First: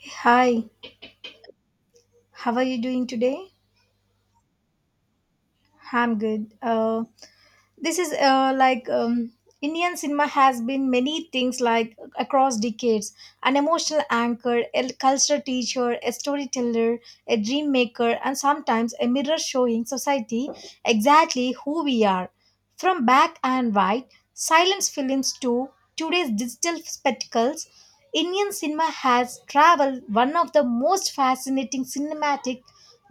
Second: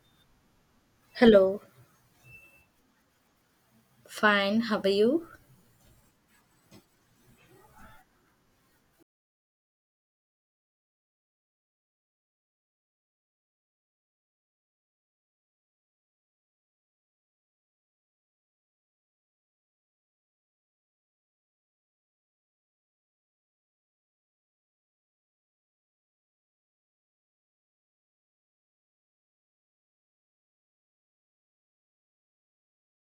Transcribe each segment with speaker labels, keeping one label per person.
Speaker 1: Hi,
Speaker 2: Hello,
Speaker 1: how are you doing today?
Speaker 2: fine. How are you?
Speaker 1: I'm good. This is like Indian cinema has been many things like across decades, an emotional anchor, a cultural teacher, a storyteller, a dream maker, and sometimes a mirror showing society exactly who we are. From black and white, silence films to today's digital spectacles, Indian cinema has traveled one of the most fascinating cinematic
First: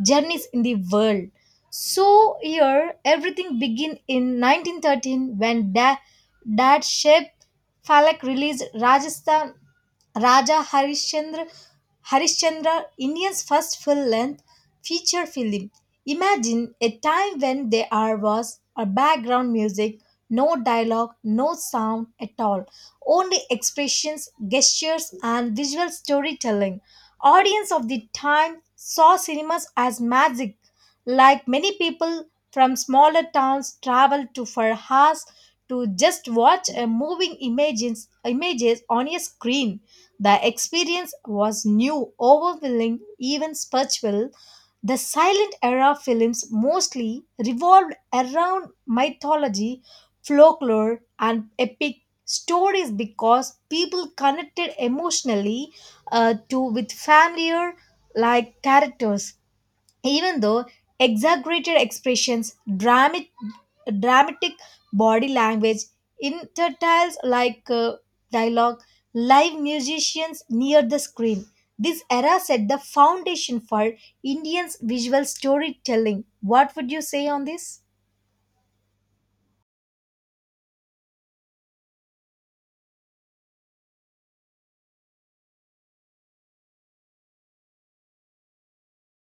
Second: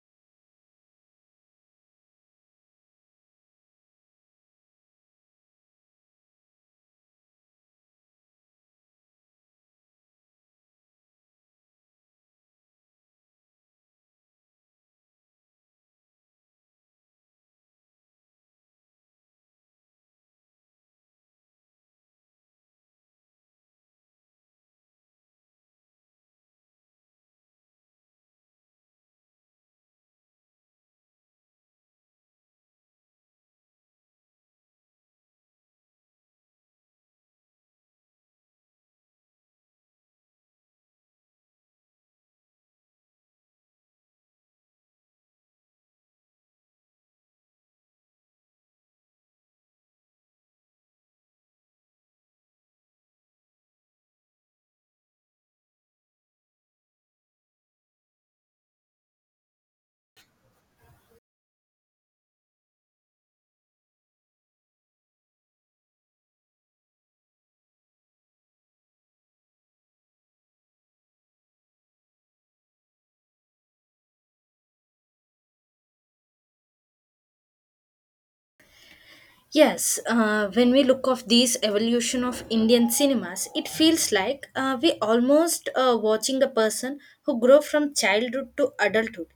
Speaker 1: journeys in the world. So here everything began in 1913 when Dad Sheb Falak released Raja Harishchandra Indian's first full-length feature film. Imagine a time when there are was a background music, no dialogue, no sound at all, only expressions, gestures, and visual storytelling. Audience of the time saw cinemas as magic, like many people from smaller towns travel to for hours to just watch a moving images, images on a screen. The experience was new, overwhelming, even spiritual. The silent era films mostly revolved around mythology, folklore, and epic stories because people connected emotionally to with familiar like characters, even though exaggerated expressions, dramatic body language, intertiles like dialogue, live musicians near the screen. This era set the foundation for Indians' visual storytelling. What would you say on this?
Speaker 2: Yes, when we look of these evolution of Indian cinemas, it feels like we almost watching a person who grew from childhood to adulthood,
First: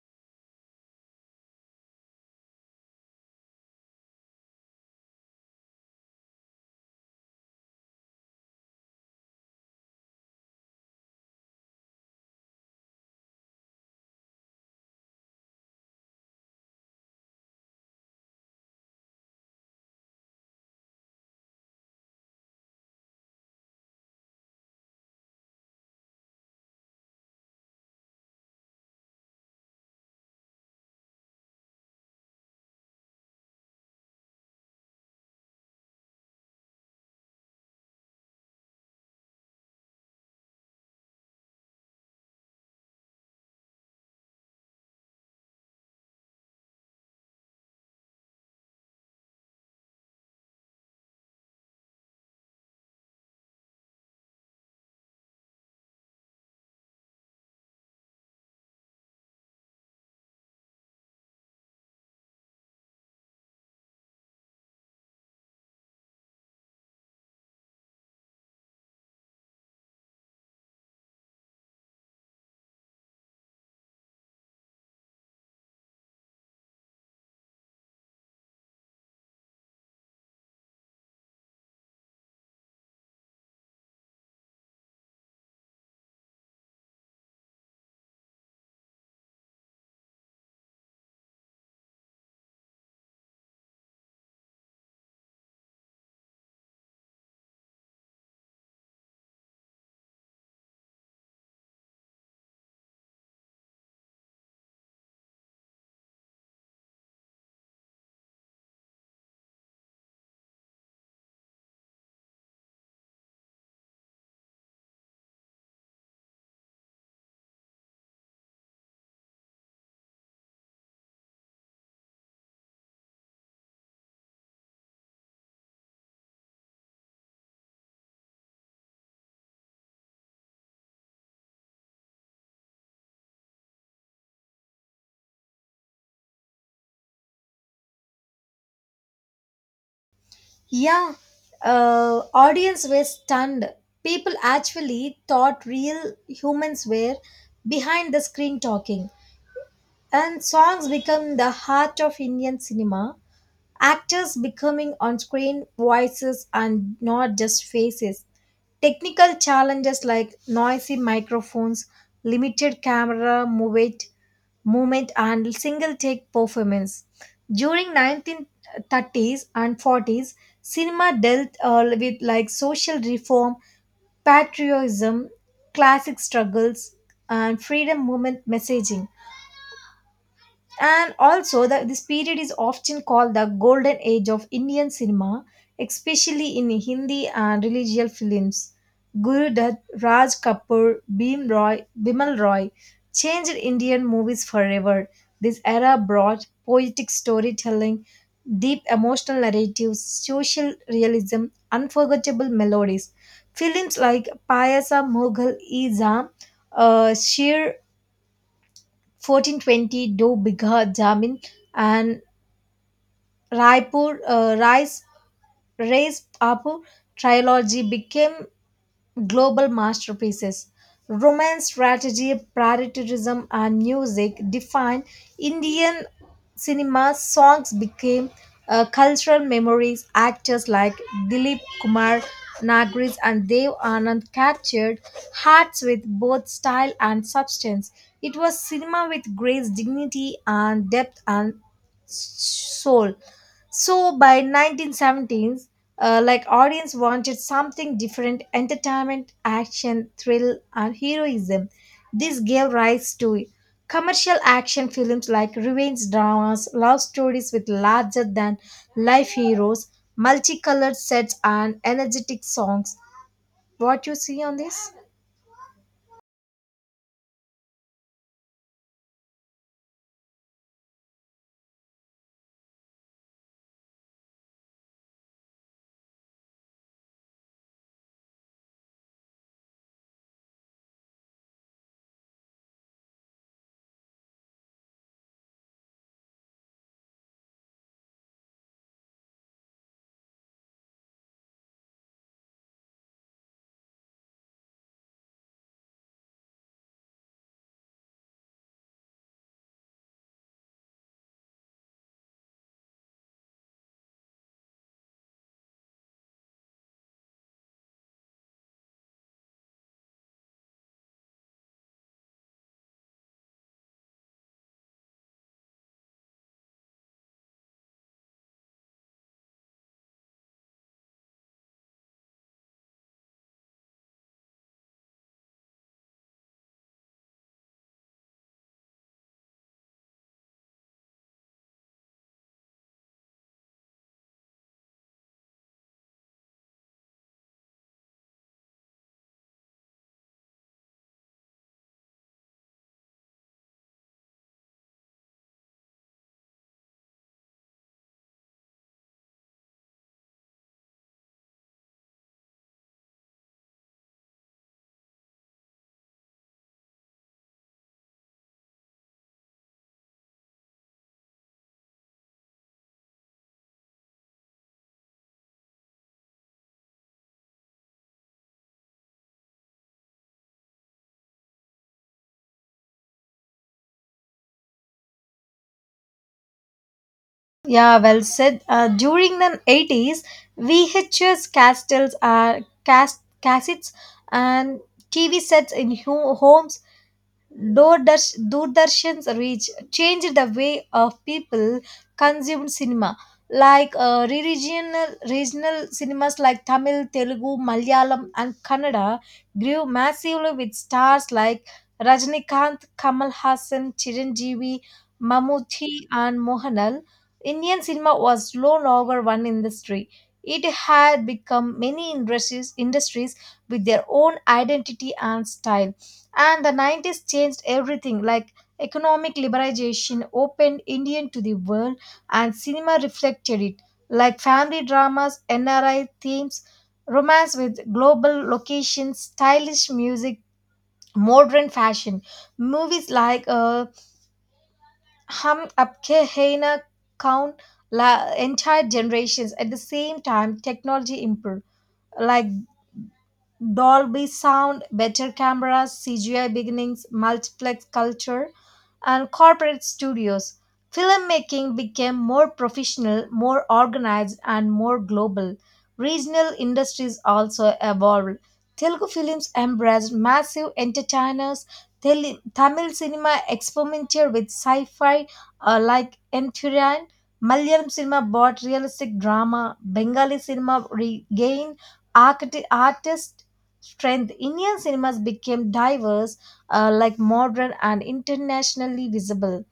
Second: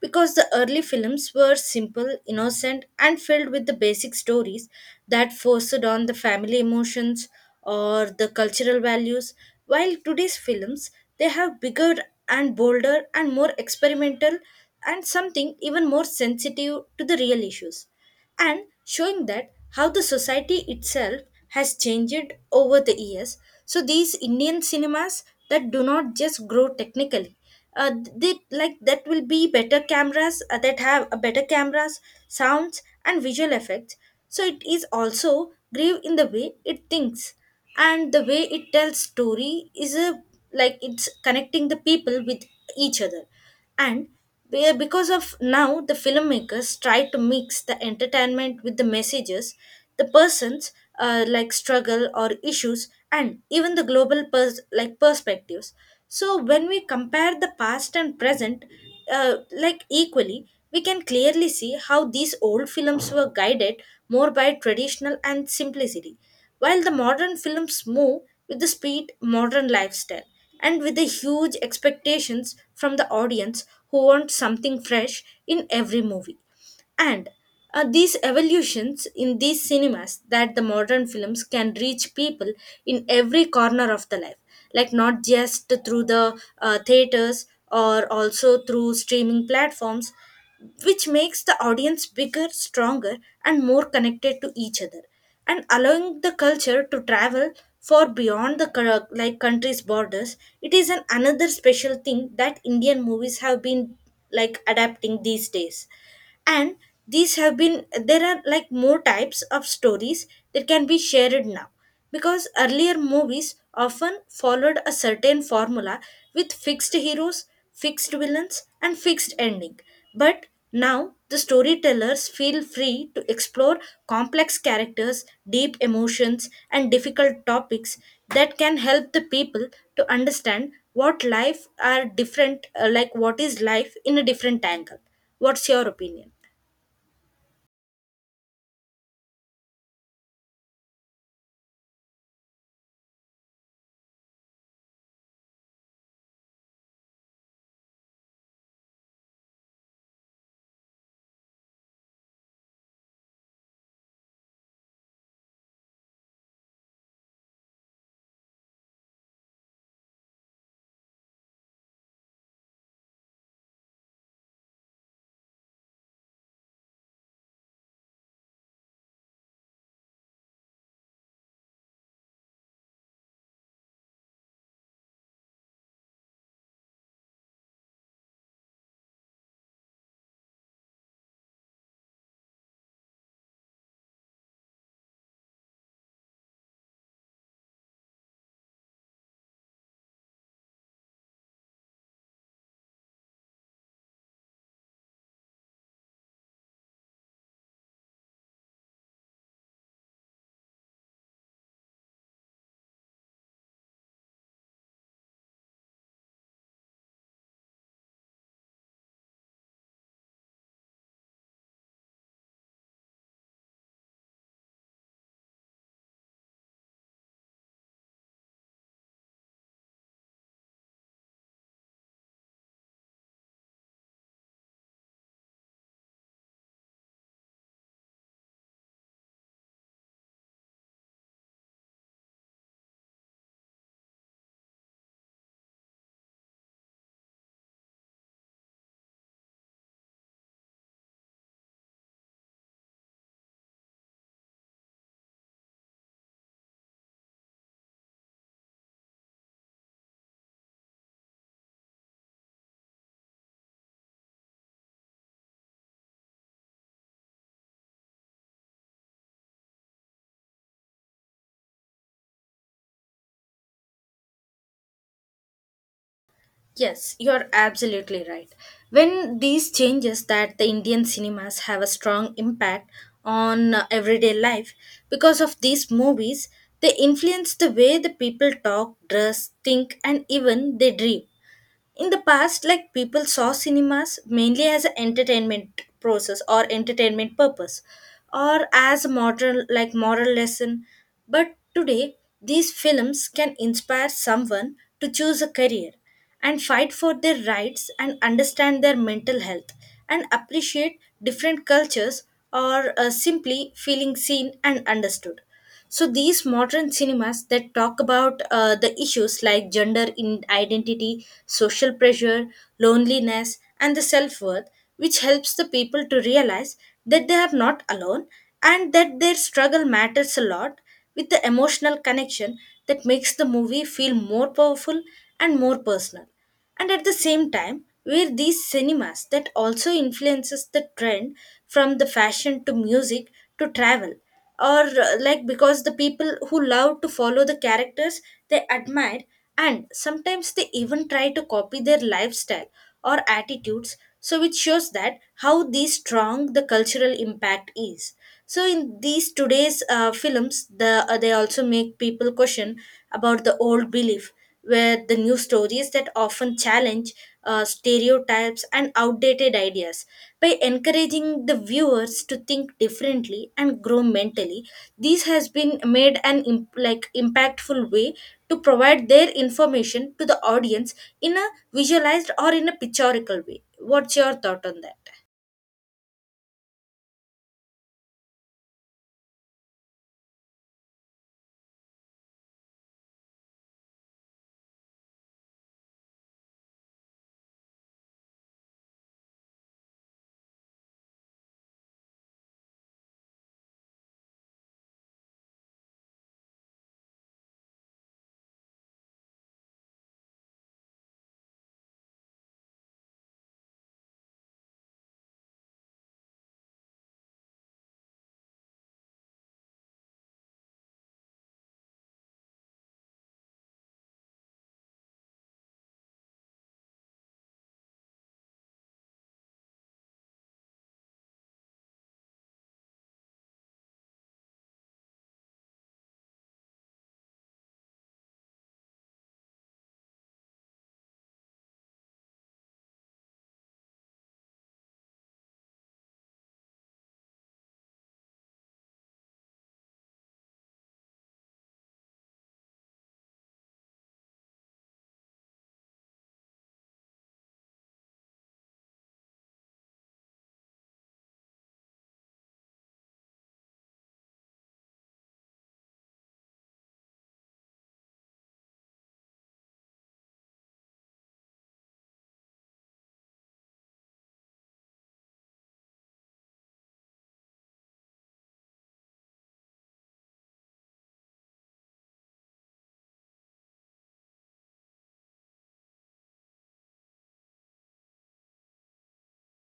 Speaker 2: because the early films were simple, innocent, and filled with the basic stories that forced on the family emotions or the cultural values. While today's films, they have bigger and bolder and more experimental, and something even more sensitive to the real issues and showing that how the society itself has changed over the years. So these Indian cinemas that do not just grow technically, they like that will be better cameras that have a better cameras, sounds and visual effects. So it is also grave in the way it thinks and the way it tells story is a like it's connecting the people with each other and because of now the filmmakers try to mix the entertainment with the messages the persons like struggle or issues and even the global like perspectives. So when we compare the past and present, like equally, we can clearly see how these old films were guided more by traditional and simplicity, while the modern films move with the speed, modern lifestyle, and with the huge expectations from the audience who want something fresh in every movie. And these evolutions in these cinemas that the modern films can reach people in every corner of the life, like not just through the theaters or also through streaming platforms, which makes the audience bigger stronger and more connected to each other and allowing the culture to travel far beyond the like country's borders. It is an another special thing that Indian movies have been like adapting these days. And these have been, there are like more types of stories that can be shared now, because earlier movies often followed a certain formula with fixed heroes, fixed villains, and fixed ending. But now the storytellers feel free to explore complex characters, deep emotions, and difficult topics that can help the people to understand what life are different, like what is life in a different angle. What's your opinion?
Speaker 1: Yeah, audience were stunned. People actually thought real humans were behind the screen talking. And songs become the heart of Indian cinema. Actors becoming on screen voices and not just faces. Technical challenges like noisy microphones, limited camera movement, and single take performance. During 1930s and 40s, cinema dealt with like social reform, patriotism, classic struggles, and freedom movement messaging. And also, this period is often called the golden age of Indian cinema, especially in Hindi and religious films. Guru Dutt, Raj Kapoor, Bimal Roy changed Indian movies forever. This era brought poetic storytelling, deep emotional narratives, social realism, unforgettable melodies. Films like Payasa Mughal Izam, Sheer 1420, Do Bigha Jamin, and Raipur Rais Raise Apu trilogy became global masterpieces. Romance, strategy, patriotism, and music defined Indian cinema. Songs became cultural memories. Actors like Dilip Kumar, Nagris, and Dev Anand captured hearts with both style and substance. It was cinema with grace, dignity, and depth and soul. So by 1917, like audience wanted something different: entertainment, action, thrill, and heroism. This gave rise to commercial action films like revenge dramas, love stories with larger than life heroes, multicolored sets, and energetic songs. What you see on this?
Speaker 2: Yes, you're absolutely right. When these changes that the Indian cinemas have a strong impact on everyday life because of these movies, they influence the way the people talk, dress, think, and even they dream. In the past like people saw cinemas mainly as an entertainment process or entertainment purpose or as a moral like moral lesson, but today these films can inspire someone to choose a career and fight for their rights and understand their mental health and appreciate different cultures, or simply feeling seen and understood. So these modern cinemas that talk about the issues like gender in identity, social pressure, loneliness, and the self worth, which helps the people to realize that they are not alone and that their struggle matters a lot, with the emotional connection that makes the movie feel more powerful and more personal. And at the same time were these cinemas that also influences the trend from the fashion to music to travel, or like because the people who love to follow the characters they admire and sometimes they even try to copy their lifestyle or attitudes, so it shows that how the strong the cultural impact is. So in these today's films the they also make people question about the old belief, where the new stories that often challenge stereotypes and outdated ideas by encouraging the viewers to think differently and grow mentally. This has been made an like impactful way to provide their information to the audience in a visualized or in a pictorial way. What's your thought on that?
Speaker 1: Yeah, well said. During the 80s, VHS castles, cassettes and TV sets in homes, Doordarshan's reach changed the way of people consumed cinema. Like uh, regional cinemas like Tamil, Telugu, Malayalam, and Kannada grew massively with stars like Rajnikanth, Kamal Hassan, Chiranjeevi, Mammootty, and Mohanal. Indian cinema was no longer one industry. It had become many industries with their own identity and style, and the 90s changed everything, like economic liberalization opened indian to the world and cinema reflected it, like family dramas, nri themes, romance with global locations, stylish music, modern fashion, movies like hum apke hai na kaun la entire generations. At the same time technology improved, like dolby sound, better cameras, cgi beginnings, multiplex culture, and corporate studios. Filmmaking became more professional, more organized, and more global. Regional industries also evolved. Telugu films embraced massive entertainers. Tamil cinema experimented with sci fi, like Enfuran. Malayalam cinema bought realistic drama. Bengali cinema regained artist strength. Indian cinemas became diverse, like modern and internationally visible.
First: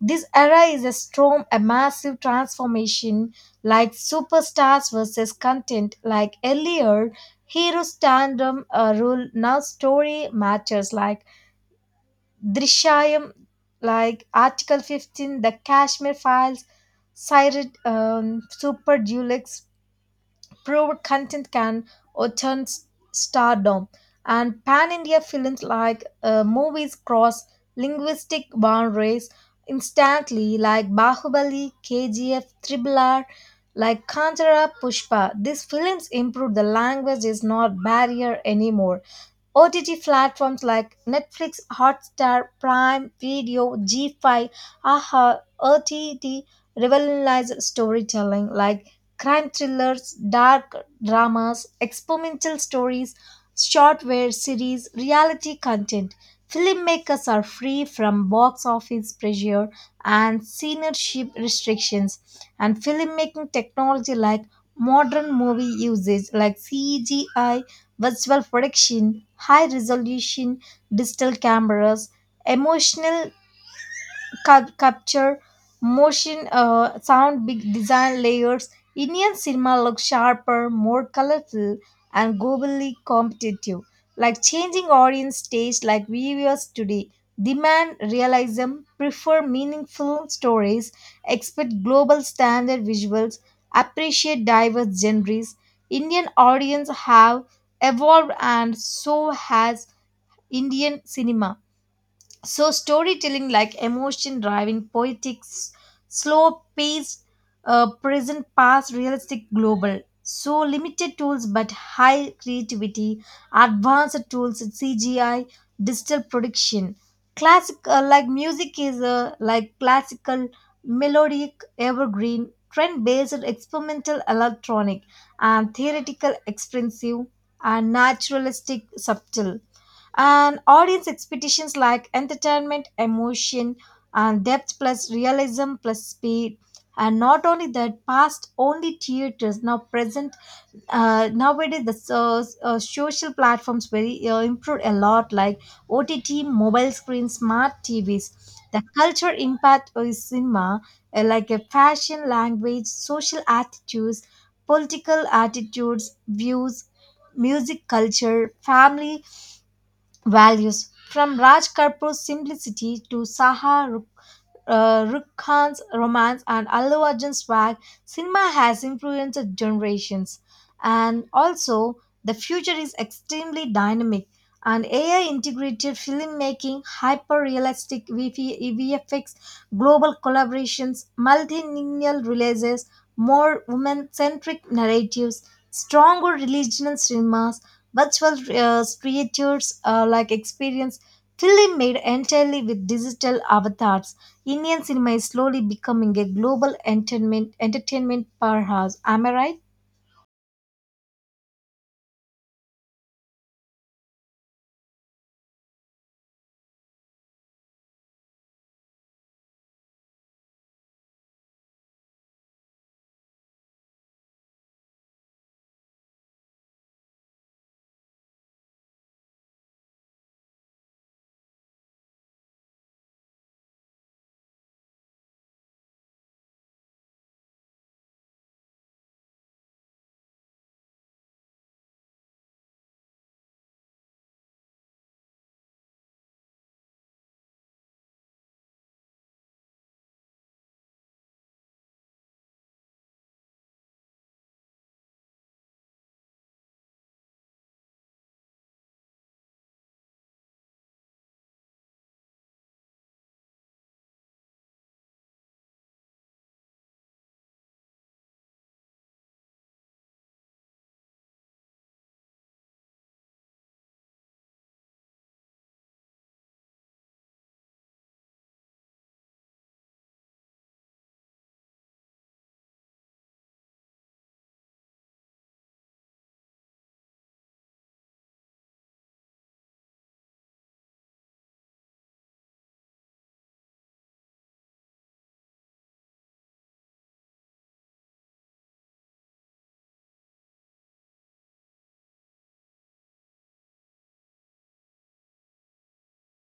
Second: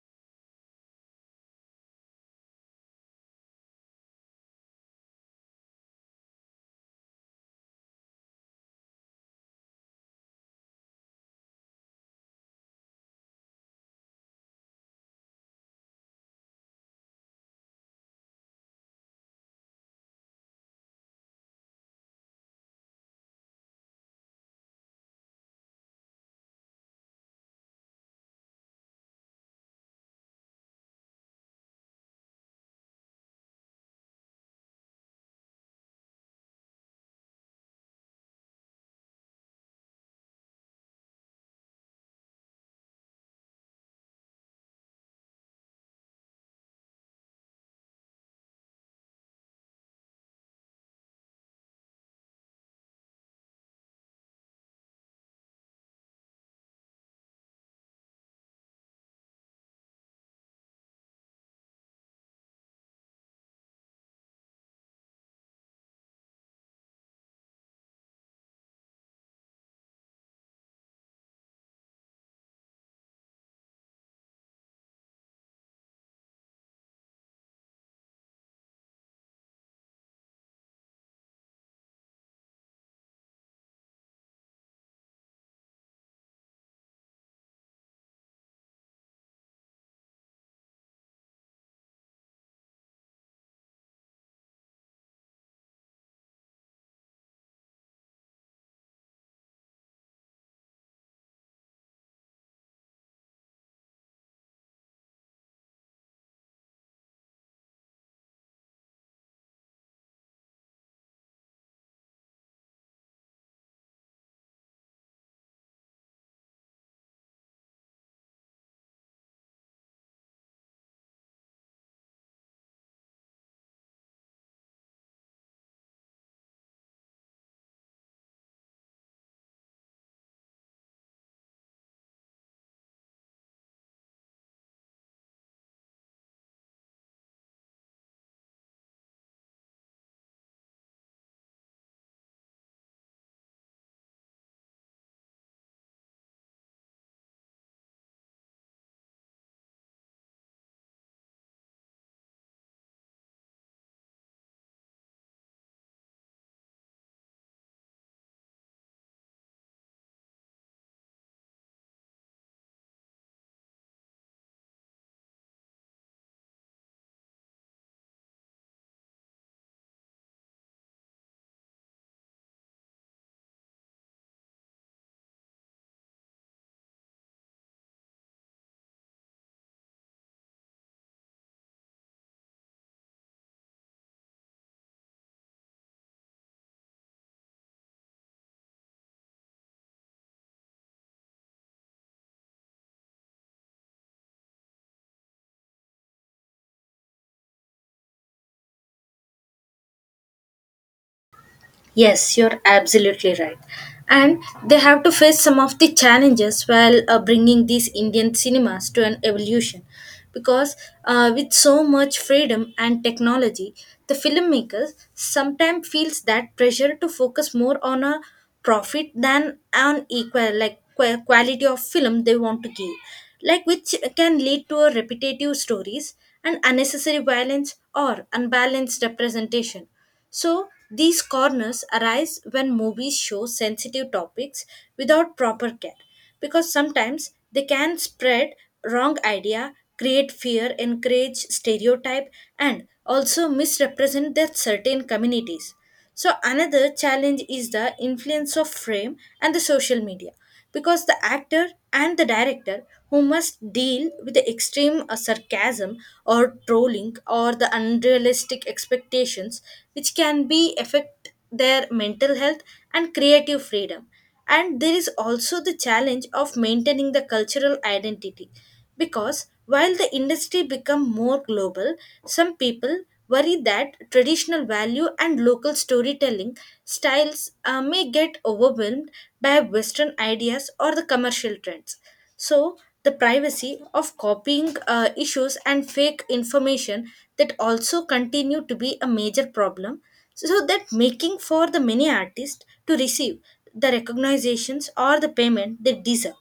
Speaker 1: This era is a storm, a massive transformation, like superstars versus content, like earlier. Hero tandem rule now story matters, like Drishayam, like Article 15, the Kashmir Files, Sired, Super Dulux, proved content can attain stardom. And pan India films like movies cross linguistic boundaries instantly, like Bahubali, KGF, Tribular, like Kantara, Pushpa. These films improve the language is not barrier anymore. OTT platforms like Netflix, Hotstar, Prime Video, G5, AHA, OTT revolutionize storytelling, like crime thrillers, dark dramas, experimental stories, shortware series, reality content. Filmmakers are free from box office pressure and censorship restrictions, and filmmaking technology like modern movie usage like CGI visual production, high resolution digital cameras, emotional capture, motion, sound, big design layers. Indian cinema looks sharper, more colorful, and globally competitive. Like changing audience taste, like viewers today demand realism, prefer meaningful stories, expect global standard visuals, appreciate diverse genres. Indian audience have evolved, and so has Indian cinema. So storytelling like emotion driving poetics, slow paced, present past realistic global. So limited tools but high creativity, advanced tools in CGI, digital production. Classic like music is like classical, melodic, evergreen, trend based, experimental, electronic, and theoretical, expensive, and naturalistic, subtle, and audience expectations like entertainment emotion and depth plus realism plus speed. And not only that, past only theaters, now present, nowadays the so, social platforms very improved a lot, like ott, mobile screens, smart tvs, the culture impact of cinema, like a fashion language, social attitudes, political attitudes, views, music culture, family values, from Raj Kapoor's simplicity to Rukh Khan's romance and Allu Arjun's swag, cinema has influenced generations. And also, the future is extremely dynamic. And AI integrated filmmaking, hyper realistic VFX, global collaborations, multilingual releases, more women centric narratives, stronger religious cinemas, virtual creatures like experience, film made entirely with digital avatars. Indian cinema is slowly becoming a global entertainment powerhouse. Am I right?
Speaker 2: Yes, you're absolutely right. And they have to face some of the challenges while bringing these Indian cinemas to an evolution. Because with so much freedom and technology, the filmmakers sometimes feels that pressure to focus more on a profit than on equal like quality of film they want to give, like which can lead to a repetitive stories and unnecessary violence or unbalanced representation. So, these corners arise when movies show sensitive topics without proper care, because sometimes they can spread wrong idea, create fear, encourage stereotype, and also misrepresent their certain communities. So another challenge is the influence of frame and the social media, because the actor and the director who must deal with the extreme sarcasm or trolling or the unrealistic expectations, which can be affect their mental health and creative freedom. And there is also the challenge of maintaining the cultural identity, because while the industry become more global, some people worry that traditional value and local storytelling styles may get overwhelmed by Western ideas or the commercial trends. So, the privacy of copying issues and fake information that also continue to be a major problem. So, that making for the many artists to receive the recognitions or the payment they deserve.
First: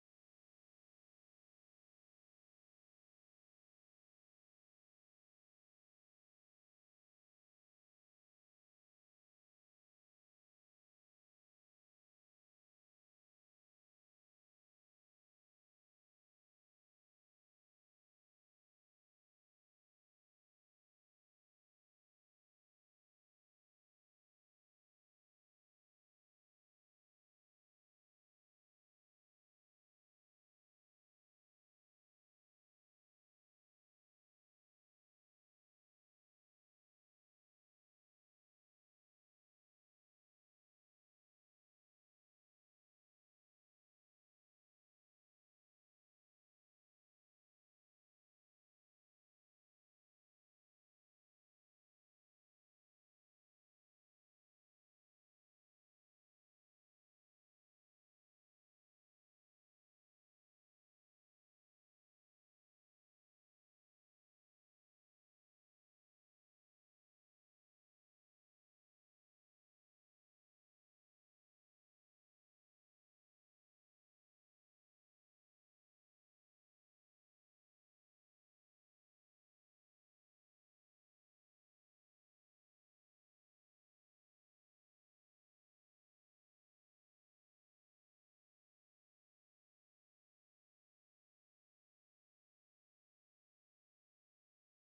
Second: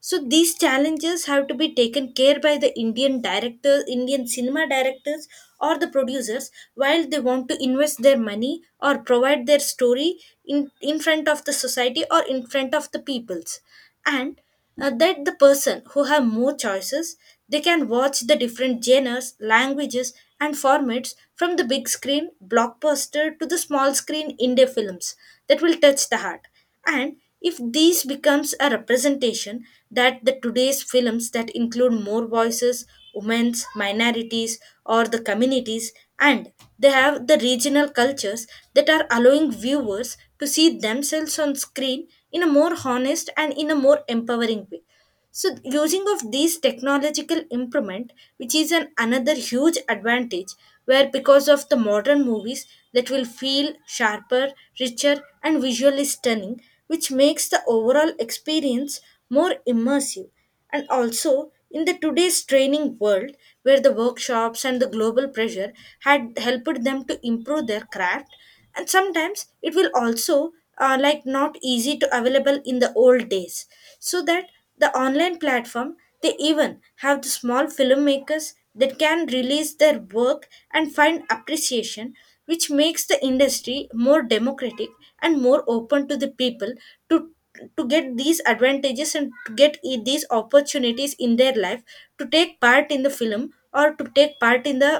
Speaker 2: So these challenges have to be taken care by the Indian directors, Indian cinema directors, or the producers while they want to invest their money or provide their story in front of the society or in front of the peoples. And that the person who have more choices, they can watch the different genres languages and formats, from the big screen blockbuster to the small screen indie films that will touch the heart. And if these becomes a representation that the today's films that include more voices, women's minorities or the communities, and they have the regional cultures that are allowing viewers to see themselves on screen in a more honest and in a more empowering way. So using of these technological improvement, which is an another huge advantage, where because of the modern movies that will feel sharper richer and visually stunning, which makes the overall experience more immersive. And also, in the today's training world, where the workshops and the global pressure had helped them to improve their craft, and sometimes it will also like not easy to available in the old days. So that the online platform, they even have the small filmmakers that can release their work and find appreciation, which makes the industry more democratic and more open to the people to to get these advantages and to get these opportunities in their life to take part in the film or to take part in the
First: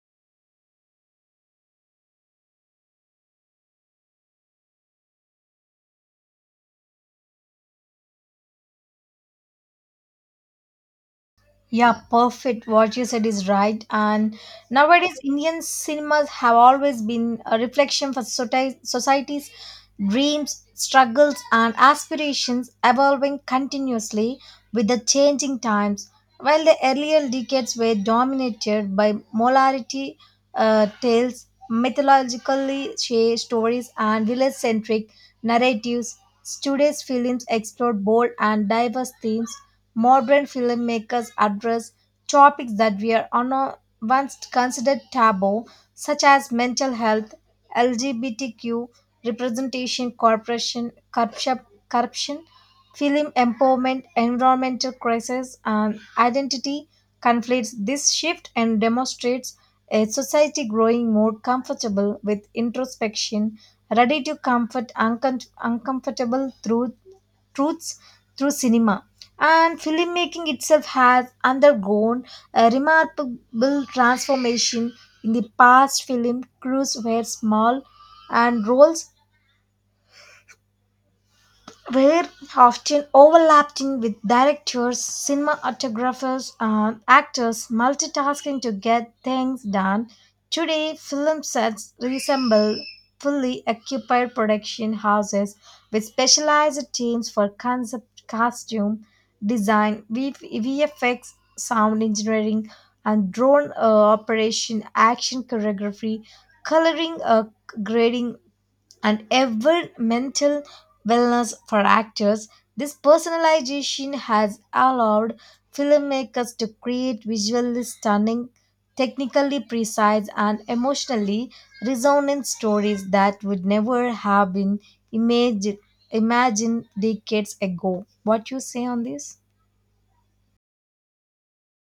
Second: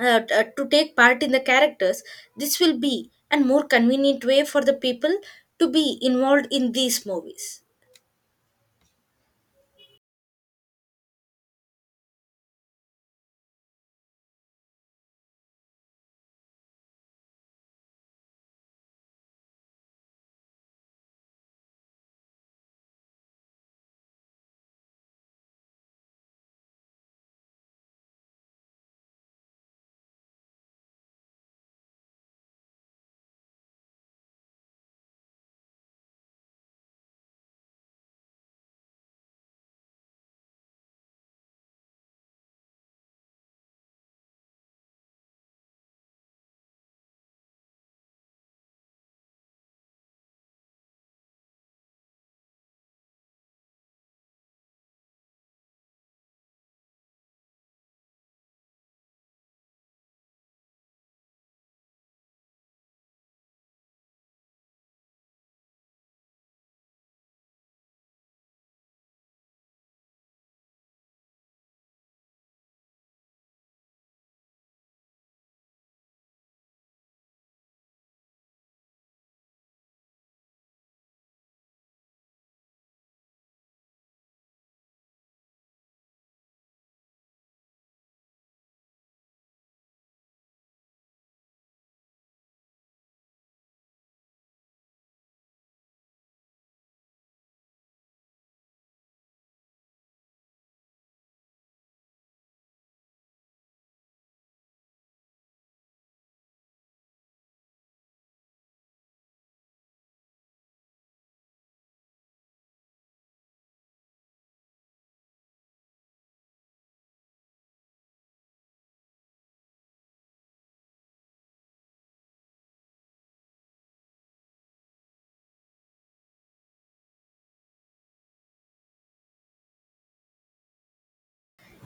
Speaker 2: to take part in the characters. This will be a more convenient way for the people to be involved in these movies.
Speaker 1: Yeah, perfect. What you said is right. And nowadays, Indian cinemas have always been a reflection for society's dreams, struggles, and aspirations, evolving continuously with the changing times. While the earlier decades were dominated by molarity tales, mythologically shared stories, and village centric narratives, today's films explore bold and diverse themes. Modern filmmakers address topics that were once considered taboo, such as mental health, LGBTQ representation, corruption, film empowerment, environmental crisis, and identity conflicts. This shift and demonstrates a society growing more comfortable with introspection, ready to comfort uncomfortable truths through cinema. And filmmaking itself has undergone a remarkable transformation. In the past, film crews were small and roles were often overlapping, with directors, cinematographers, and actors multitasking to get things done. Today, film sets resemble fully occupied production houses with specialized teams for concept, costume design, VFX, sound engineering, and drone operation, action choreography, coloring, grading, and ever mental wellness for actors. This personalization has allowed filmmakers to create visually stunning, technically precise, and emotionally resonant stories that would never have been imagine, imagined decades ago. What you say on this?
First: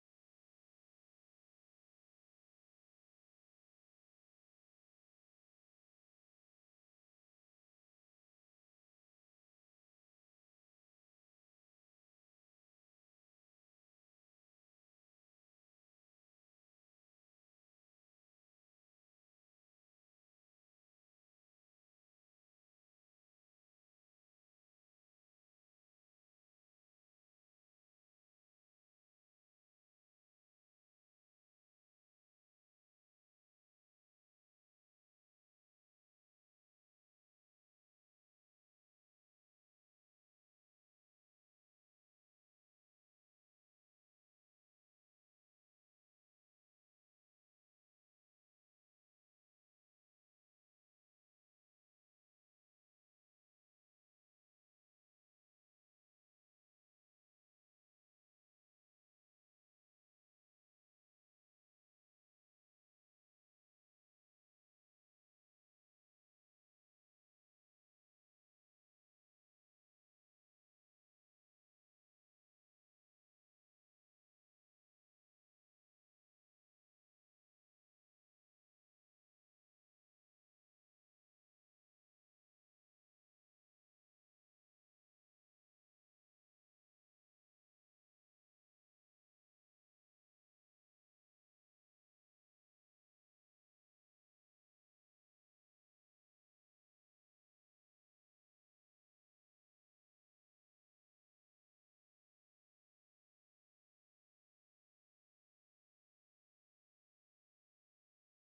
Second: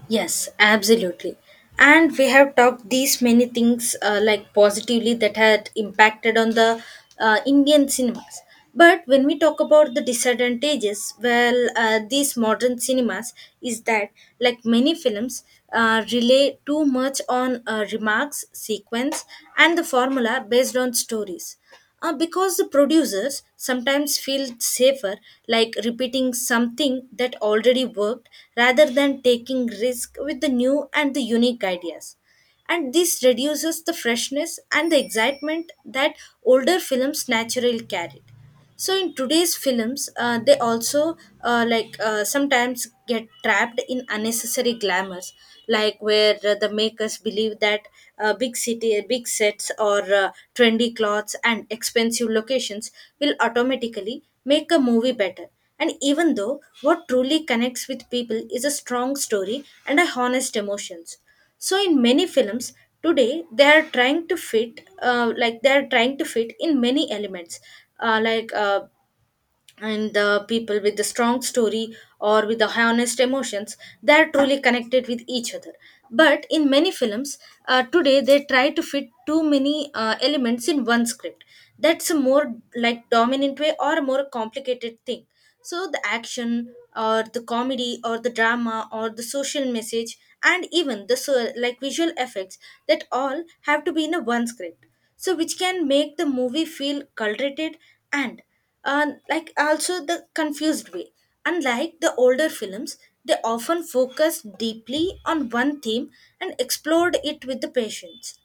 Speaker 2: Yes, absolutely. And we have talked these many things like positively that had impacted on the Indian cinemas. But when we talk about the disadvantages, well, these modern cinemas is that like many films rely too much on remarks, sequence, and the formula based on stories, because the producers sometimes feel safer like repeating something that already worked rather than taking risk with the new and the unique ideas. And this reduces the freshness and the excitement that older films naturally carried. So in today's films they also sometimes get trapped in unnecessary glamours, like where the makers believe that big city big sets or trendy clothes and expensive locations will automatically make a movie better, and even though what truly connects with people is a strong story and a honest emotions. So in many films today they are trying to fit like they are trying to fit in many elements uh, like uh, and the people with the strong story or with the honest emotions they are truly connected with each other. But in many films today they try to fit too many elements in one script, that's a more like dominant way or a more complicated thing. So the action or the comedy or the drama or the social message and even the so, like visual effects that all have to be in a one script, so which can make the movie feel cultivated, and and like also the confused way. Unlike the older films, they often focus deeply on one theme and explored it with the patience.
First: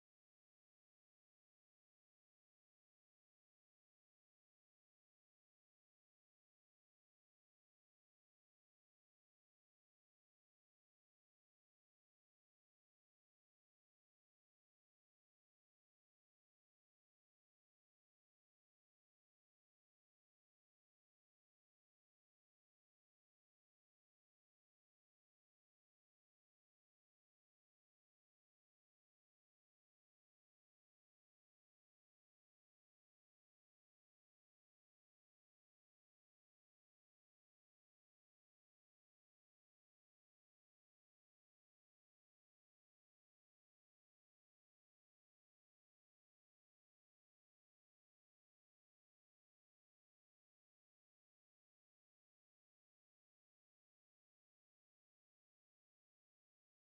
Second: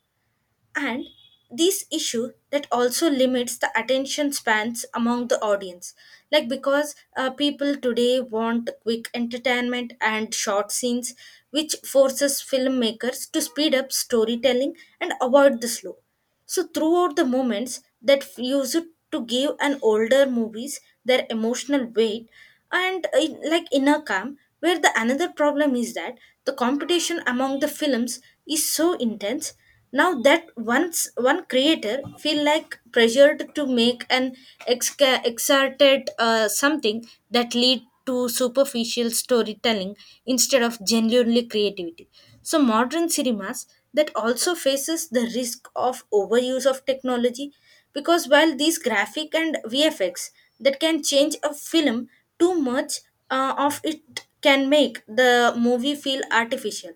Speaker 2: And this issue that also limits the attention spans among the audience. Like because people today want quick entertainment and short scenes, which forces filmmakers to speed up storytelling and avoid the slow. So throughout the moments that use it to give an older movies their emotional weight and like inner calm, where the another problem is that the competition among the films is so intense now that once one creator feel like pressured to make an exerted something that lead to superficial storytelling instead of genuinely creativity. So modern cinemas that also faces the risk of overuse of technology, because while these graphic and VFX that can change a film too much, of it can make the movie feel artificial.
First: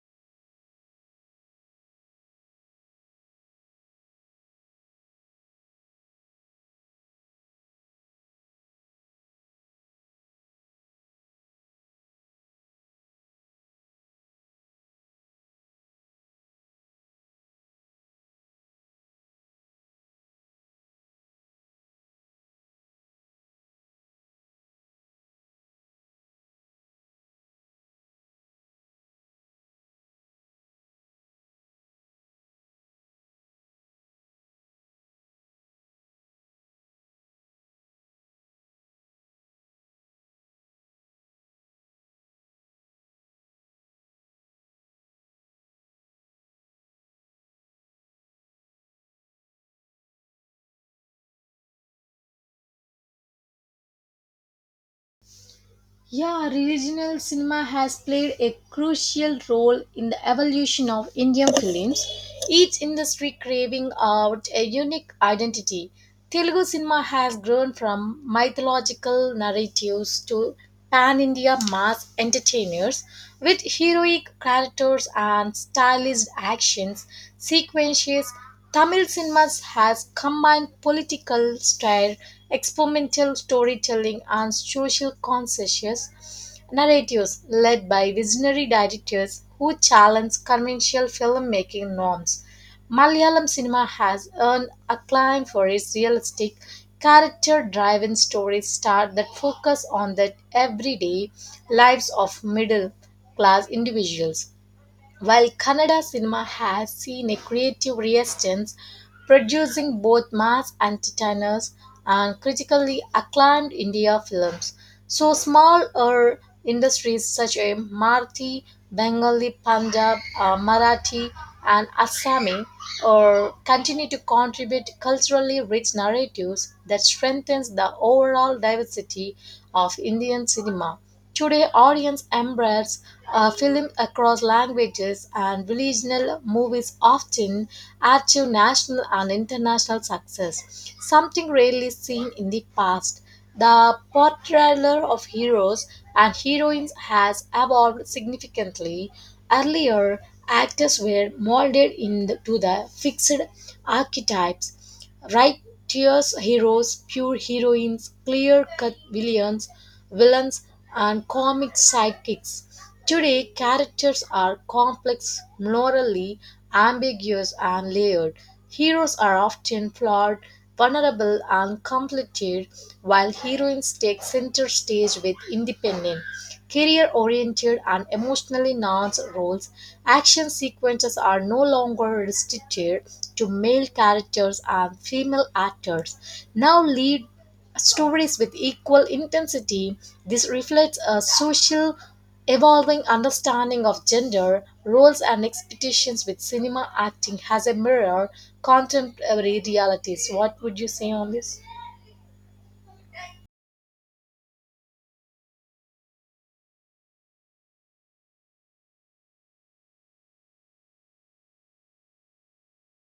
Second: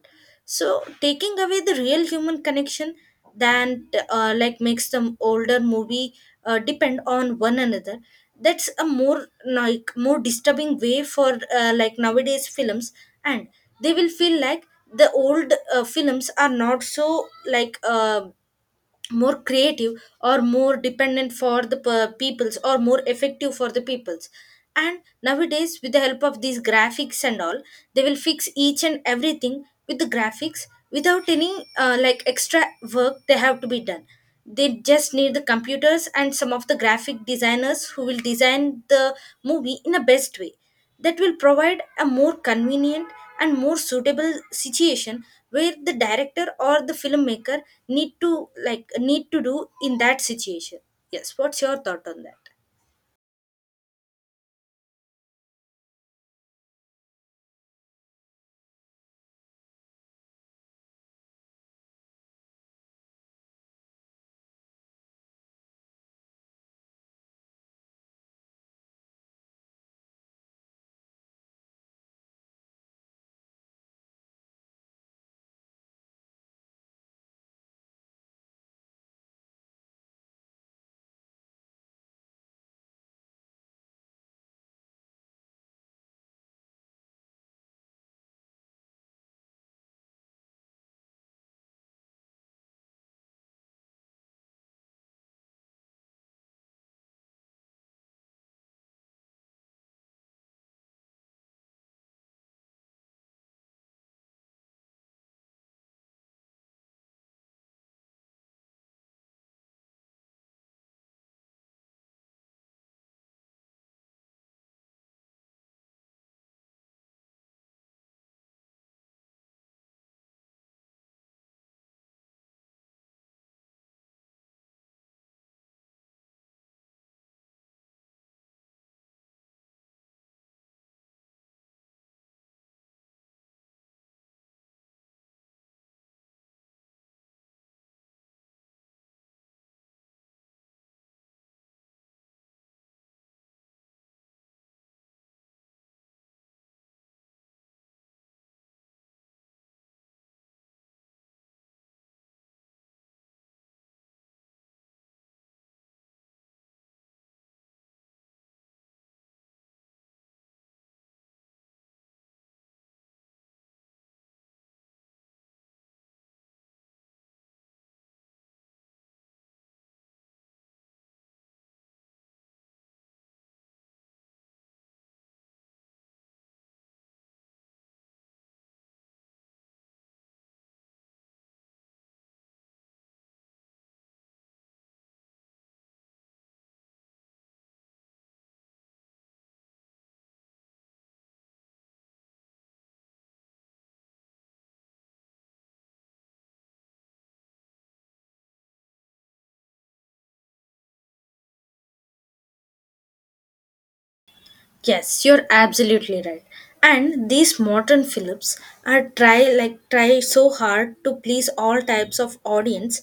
Speaker 2: So taking away the real human connection than like makes them older movie depend on one another, that's a more like more disturbing way for like nowadays films. And they will feel like the old films are not so like more creative or more dependent for the peoples or more effective for the peoples. And nowadays with the help of these graphics and all, they will fix each and everything with the graphics without any like extra work they have to be done. They just need the computers and some of the graphic designers who will design the movie in a best way, that will provide a more convenient and more suitable situation where the director or the filmmaker need to do in that situation. Yes, what's your thought on that?
Speaker 1: Yeah, regional cinema has played a crucial role in the evolution of Indian films, each industry craving out a unique identity. Telugu cinema has grown from mythological narratives to pan India mass entertainers with heroic characters and stylized actions, sequences. Tamil cinema has combined political style, experimental storytelling, and social conscious narratives led by visionary directors who challenge conventional filmmaking norms. Malayalam cinema has earned acclaim for its realistic, character driven stories star that focus on the everyday lives of middle class individuals. While Kannada cinema has seen a creative resurgence, producing both mass entertainers and critically acclaimed India films, so smaller industries such as Marathi, Bengali, Punjab, Marathi, and Assami or continue to contribute culturally rich narratives that strengthens the overall diversity of Indian cinema. Today, audience embrace film across languages, and regional movies often achieve national and international success, something rarely seen in the past. The portrayal of heroes and heroines has evolved significantly. Earlier, actors were molded into the fixed archetypes, righteous heroes, pure heroines, clear cut villains, and comic sidekicks. Today, characters are complex, morally ambiguous, and layered. Heroes are often flawed, vulnerable, and conflicted, while heroines take center stage with independence career oriented and emotionally nuanced roles. Action sequences are no longer restricted to male characters and female actors. Now lead stories with equal intensity. This reflects a social evolving understanding of gender, roles, and expectations with cinema acting as a mirror contemporary realities. What would you say on this?
Speaker 2: Yes, you're absolutely right. And these modern films are try like try so hard to please all types of audience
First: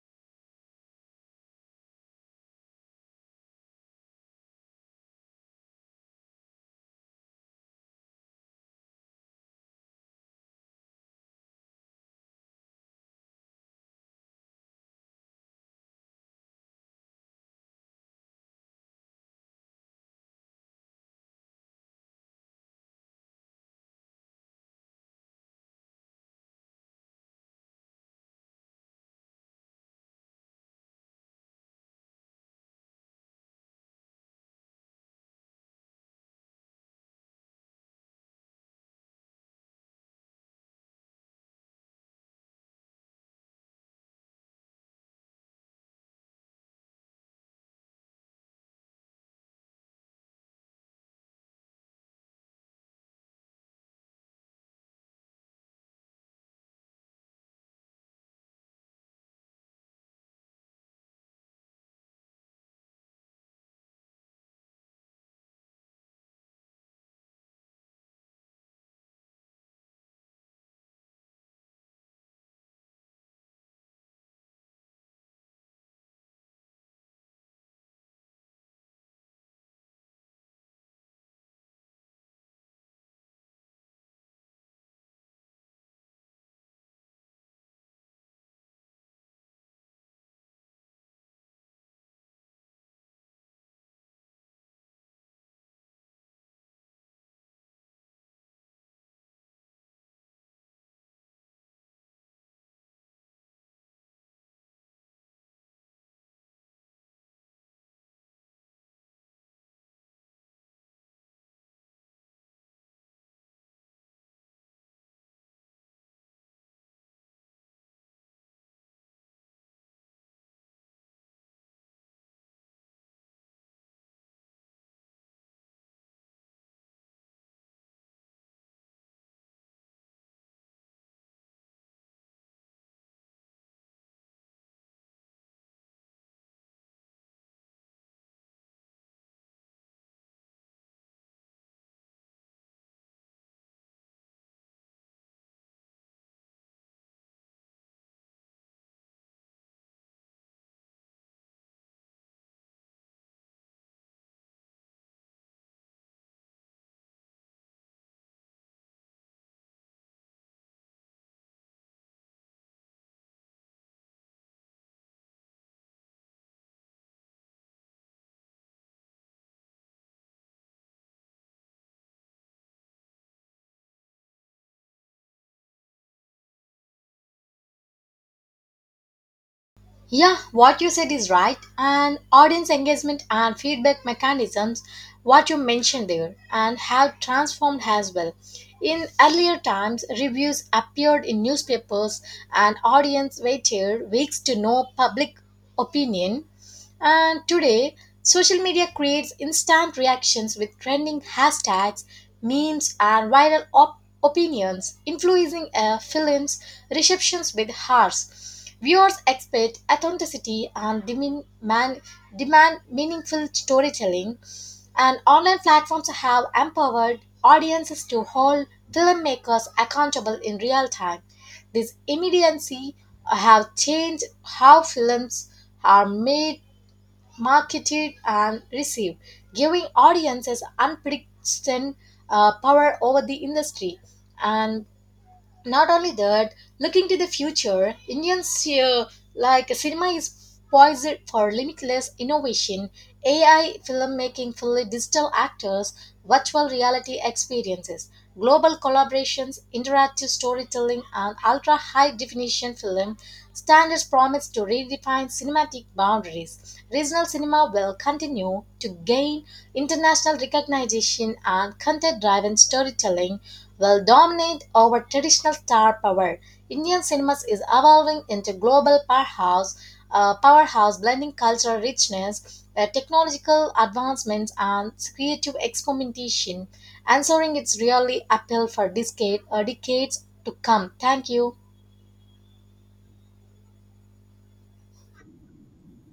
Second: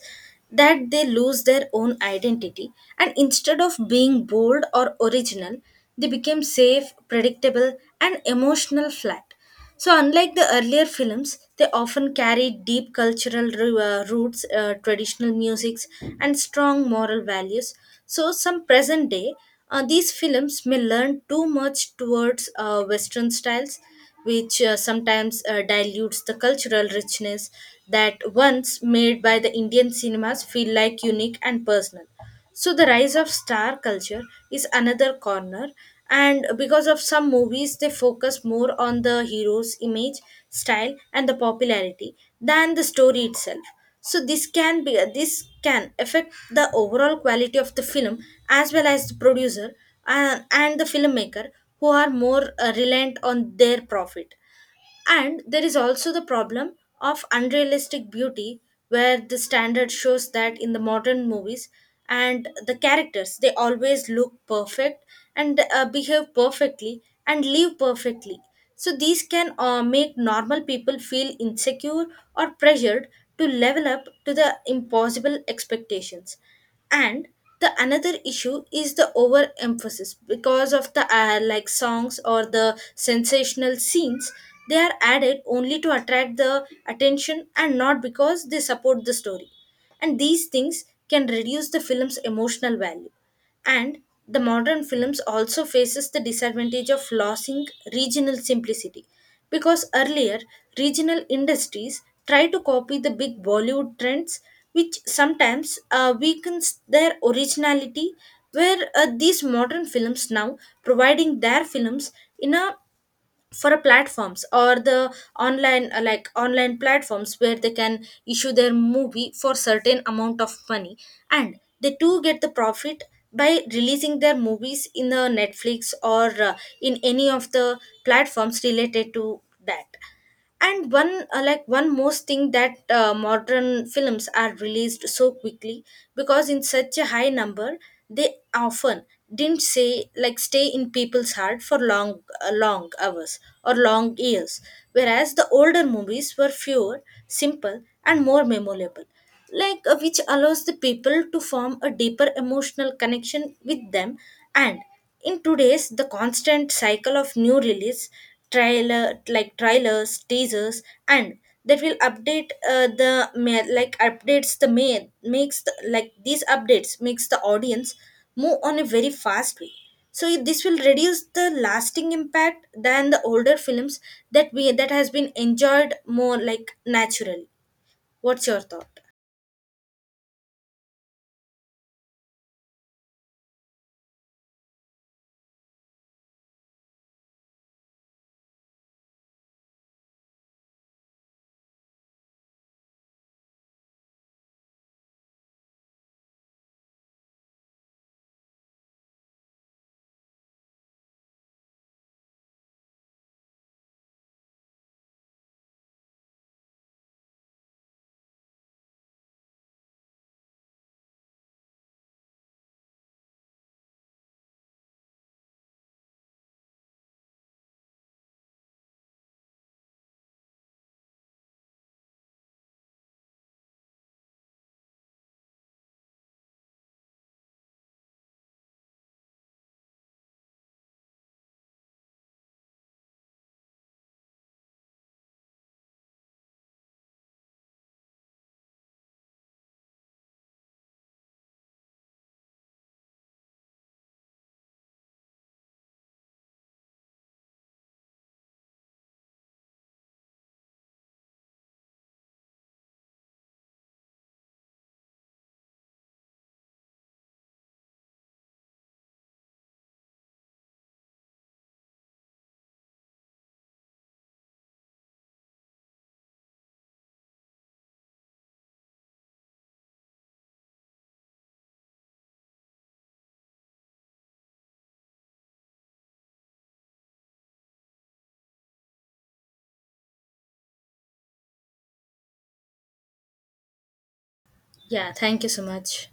Speaker 2: that they lose their own identity, and instead of being bold or original, they become safe, predictable and emotional flat. So, unlike the earlier films, they often carry deep cultural roots, traditional musics, and strong moral values. So, some present day, these films may learn too much towards Western styles, which sometimes dilutes the cultural richness that once made by the Indian cinemas feel like unique and personal. So the rise of star culture is another corner, and because of some movies, they focus more on the hero's image, style, and the popularity than the story itself. So this can affect the overall quality of the film as well as the producer and, the filmmaker who are more reliant on their profit. And there is also the problem of unrealistic beauty, where the standard shows that in the modern movies and the characters, they always look perfect and behave perfectly and live perfectly. So these can make normal people feel insecure or pressured to level up to the impossible expectations. And the another issue is the overemphasis because of the like songs or the sensational scenes, they are added only to attract the attention and not because they support the story, and these things can reduce the film's emotional value. And the modern films also faces the disadvantage of losing regional simplicity, because earlier regional industries try to copy the big Bollywood trends, which sometimes weakens their originality. Where these modern films now providing their films in a for a platforms or the online online platforms where they can issue their movie for certain amount of money, and they too get the profit by releasing their movies in the netflix or in any of the platforms related to that. And one one most thing that modern films are released so quickly, because in such a high number they often didn't say like stay in people's heart for long, long hours or long years, whereas the older movies were fewer simple and more memorable, like which allows the people to form a deeper emotional connection with them. And in today's the constant cycle of new release, trailers teasers and that will update the ma- like updates the main makes these updates makes the audience move on a very fast way. So this will reduce the lasting impact than the older films that we that has been enjoyed more like naturally. What's your thought?
Speaker 1: Yeah, what you said is right. And audience engagement and feedback mechanisms, what you mentioned there, and have transformed as well. In earlier times, reviews appeared in newspapers, and audience waited weeks to know public opinion. And today, social media creates instant reactions with trending hashtags, memes, and viral opinions, influencing films, receptions with hearts. Viewers expect authenticity and demand meaningful storytelling, and online platforms have empowered audiences to hold filmmakers accountable in real time. This immediacy have changed how films are made, marketed, and received, giving audiences unprecedented power over the industry. And not only that, looking to the future, Indian cinema is poised for limitless innovation, AI filmmaking, fully digital actors, virtual reality experiences, global collaborations, interactive storytelling, and ultra high definition film standards promise to redefine cinematic boundaries. Regional cinema will continue to gain international recognition and content driven storytelling will dominate over traditional star power. Indian cinema is evolving into global powerhouse blending cultural richness, technological advancements, and creative experimentation, answering its really appeal for decades to come. Thank you.
Speaker 2: Yeah, thank you so much.